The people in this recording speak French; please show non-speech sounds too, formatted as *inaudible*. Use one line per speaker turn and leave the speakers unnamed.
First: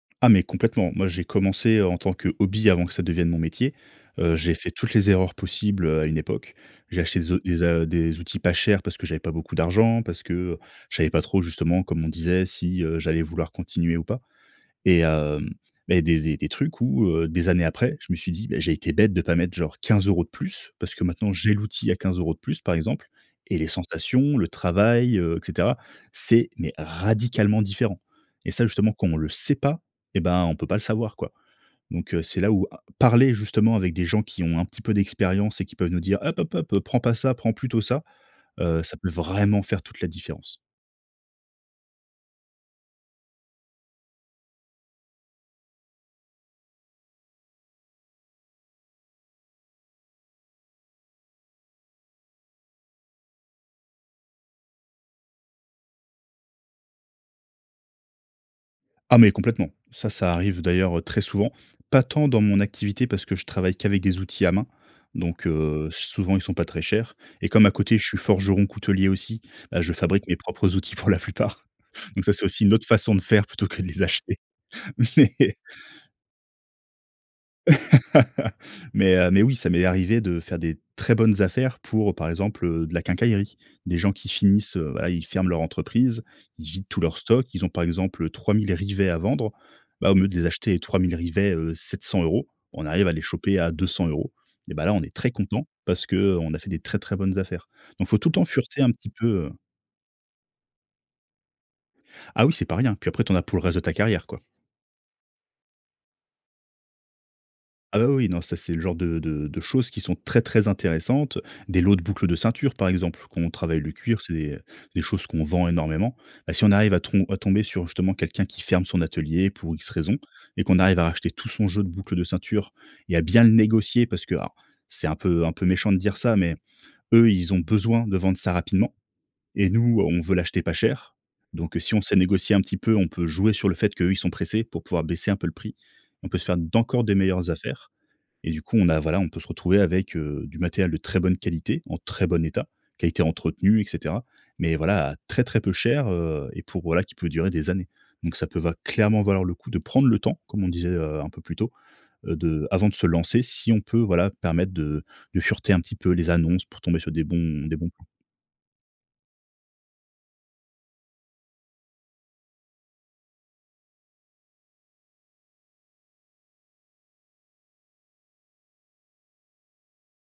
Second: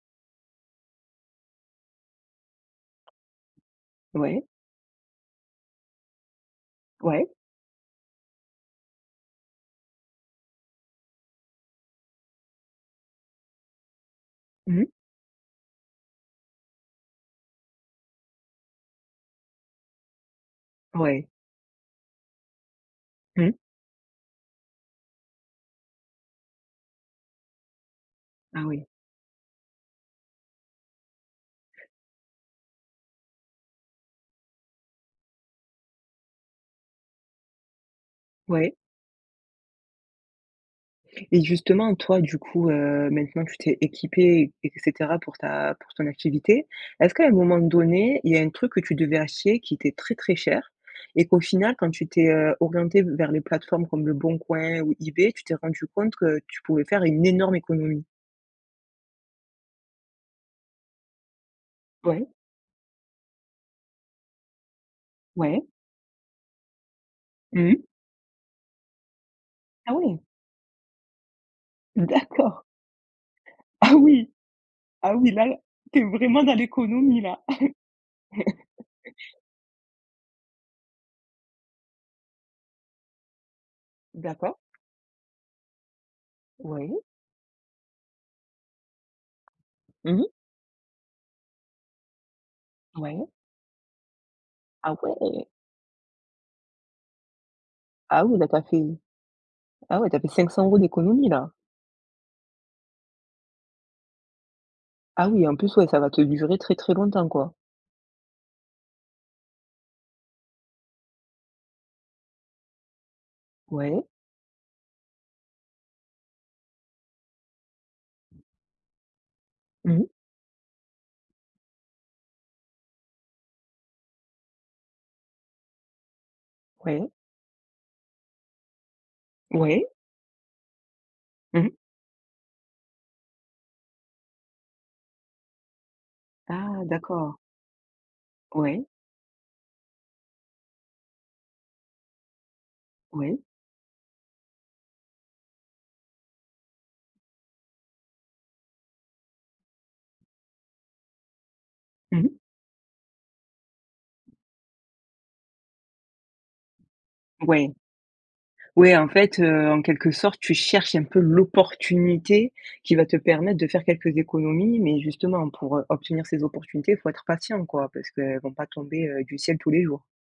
Ah, mais complètement. Moi, j'ai commencé en tant que hobby, avant que ça devienne mon métier. Heu,
Ouais.
j'ai fait toutes les erreurs possibles, heu, à une époque. J'ai acheté
Ouais.
des o des a des outils pas chers parce que j'avais pas beaucoup d'argent, parce que, heu, je savais pas trop justement, comme on disait si, heu, j'allais vouloir continuer ou pas.
Mmh mh.
Et, hem, beh, des des des trucs où, heu, des années après, je me suis dit: «Beh, j'ai été bête de pas mettre genre, 15 € de plus». Parce que
Ouais.
maintenant j'ai l'outil à 15 € de plus, par exemple
Mmh.
et les sensations, le travail, heu, et cetera. C'est, mais, radicalement différent. Et
Ah
ça
oui.
justement, quand on le sait pas, et ben, on peut pas le savoir, quoi. Donc, heu, c'est là où a parler justement avec des gens qui ont un petit peu d'expérience et qui peuvent nous dire: «Hop hop hop, prends pas ça, prends plutôt ça».
Ouais.
Heu, ça peut vraiment faire toute la différence.
Et justement, toi, du coup, heu, maintenant, tu t'es équipé, et et cetera, pour ta pour ton activité. Est-ce qu'à un moment donné, il y a un truc que tu devais hacher, qui était très, très cher, et qu'au final quand tu t'es, heu, orienté v vers les plateformes comme Leboncoin ou eBay, tu t'es rendu compte, que tu pouvais faire une énorme économie?
Ah mais complètement, ça, ça arrive d'ailleurs, heu, très souvent, pas tant
Ouais.
dans mon activité parce que je travaille qu'avec des outils à main, donc,
Ouais.
heu, souvent ils sont pas très chers. Et comme
Mmh
à
mh.
côté, je suis forgeron coutelier aussi, bah, je
Ah oui.
fabrique mes propres outils pour la plupart. Donc ça, c'est
D'accord.
aussi une autre façon de faire, plutôt que de
Ah
les
oui,
acheter.
ah oui
Mais
là, tu es vraiment dans l'économie, là.
*laughs*
*chuckles*
mais, heu, mais, oui, ça m'est arrivé de faire des, très bonnes affaires, pour par exemple, heu, de la quincaillerie. Des gens qui
D'accord.
finissent, heu, bah, ils ferment leur entreprise. Ils vident tous
Oui.
leurs stocks. Ils ont par exemple 3000 rivets à vendre, bah au
Mmh
mieux,
mh.
de les acheter 3000 rivets, heu, 700 €. On arrive à les
Ouais.
choper à 200 €. Et ben là,
Ah
on est très
ouais.
content parce que, heu, on a fait des très, très, bonnes affaires. Donc, il faut
Ah
tout le
oui,
temps
là tu as fait
fureter un petit peu, heu
ah ouais, tu as fait 500 € d'économie, là!
Ah oui, c'est pas rien. Puis après, tu en as pour le reste de ta carrière, quoi.
Ah oui, en plus, ouais, ça va te durer très, très, longtemps, quoi.
Ah bah, oui oui, non, ça c'est le genre de de de choses qui sont très, très intéressantes. Des lots de boucles de ceinture par exemple, quand on travaille le
Ouais.
cuir, c'est des des choses qu'on vend énormément. Bah, si on arrive à trom à tomber sur justement, quelqu'un qui ferme son atelier pour X
Mmh mh.
raisons, et qu'on arrive à racheter tout son jeu de boucles de ceinture et à bien le négocier, parce que, alors, c'est un peu un peu méchant de dire ça. Mais,
Ouais.
eux, ils ont besoin de vendre ça rapidement et
Oui.
nous, on veut l'acheter pas cher.
Mmh mh.
Donc, heu, si on sait négocier un petit peu, on peut jouer sur le fait qu'eux, ils sont pressés, pour pouvoir baisser un peu le prix. On peut se faire
Ah.
d'encore des
D'accord.
meilleures affaires et du coup,
Ouais.
on a voilà on peut se retrouver avec, heu, du matériel de très bonne qualité, en très bon état, qui a été
Ouais.
entretenu et cetera. Mais voilà, à très, très peu cher, heu, et pour voilà qui peut durer des années. Donc ça peut va clairement valoir le coup de prendre le temps, comme on disait, heu, un peu plus tôt,
Mmh mh.
heu, de avant de se lancer si on peut, voilà, permettre de de fureter, un petit peu, les annonces pour tomber sur des bons
Ouais.
des bons plans.
Ouais, en fait, heu, en quelque sorte, tu cherches un peu l'opportunité, qui va te permettre de faire quelques économies. Mais justement, pour, heu, obtenir ces opportunités, faut être patient, quoi, parce qu'elles vont pas tomber, heu, du ciel tous les jours.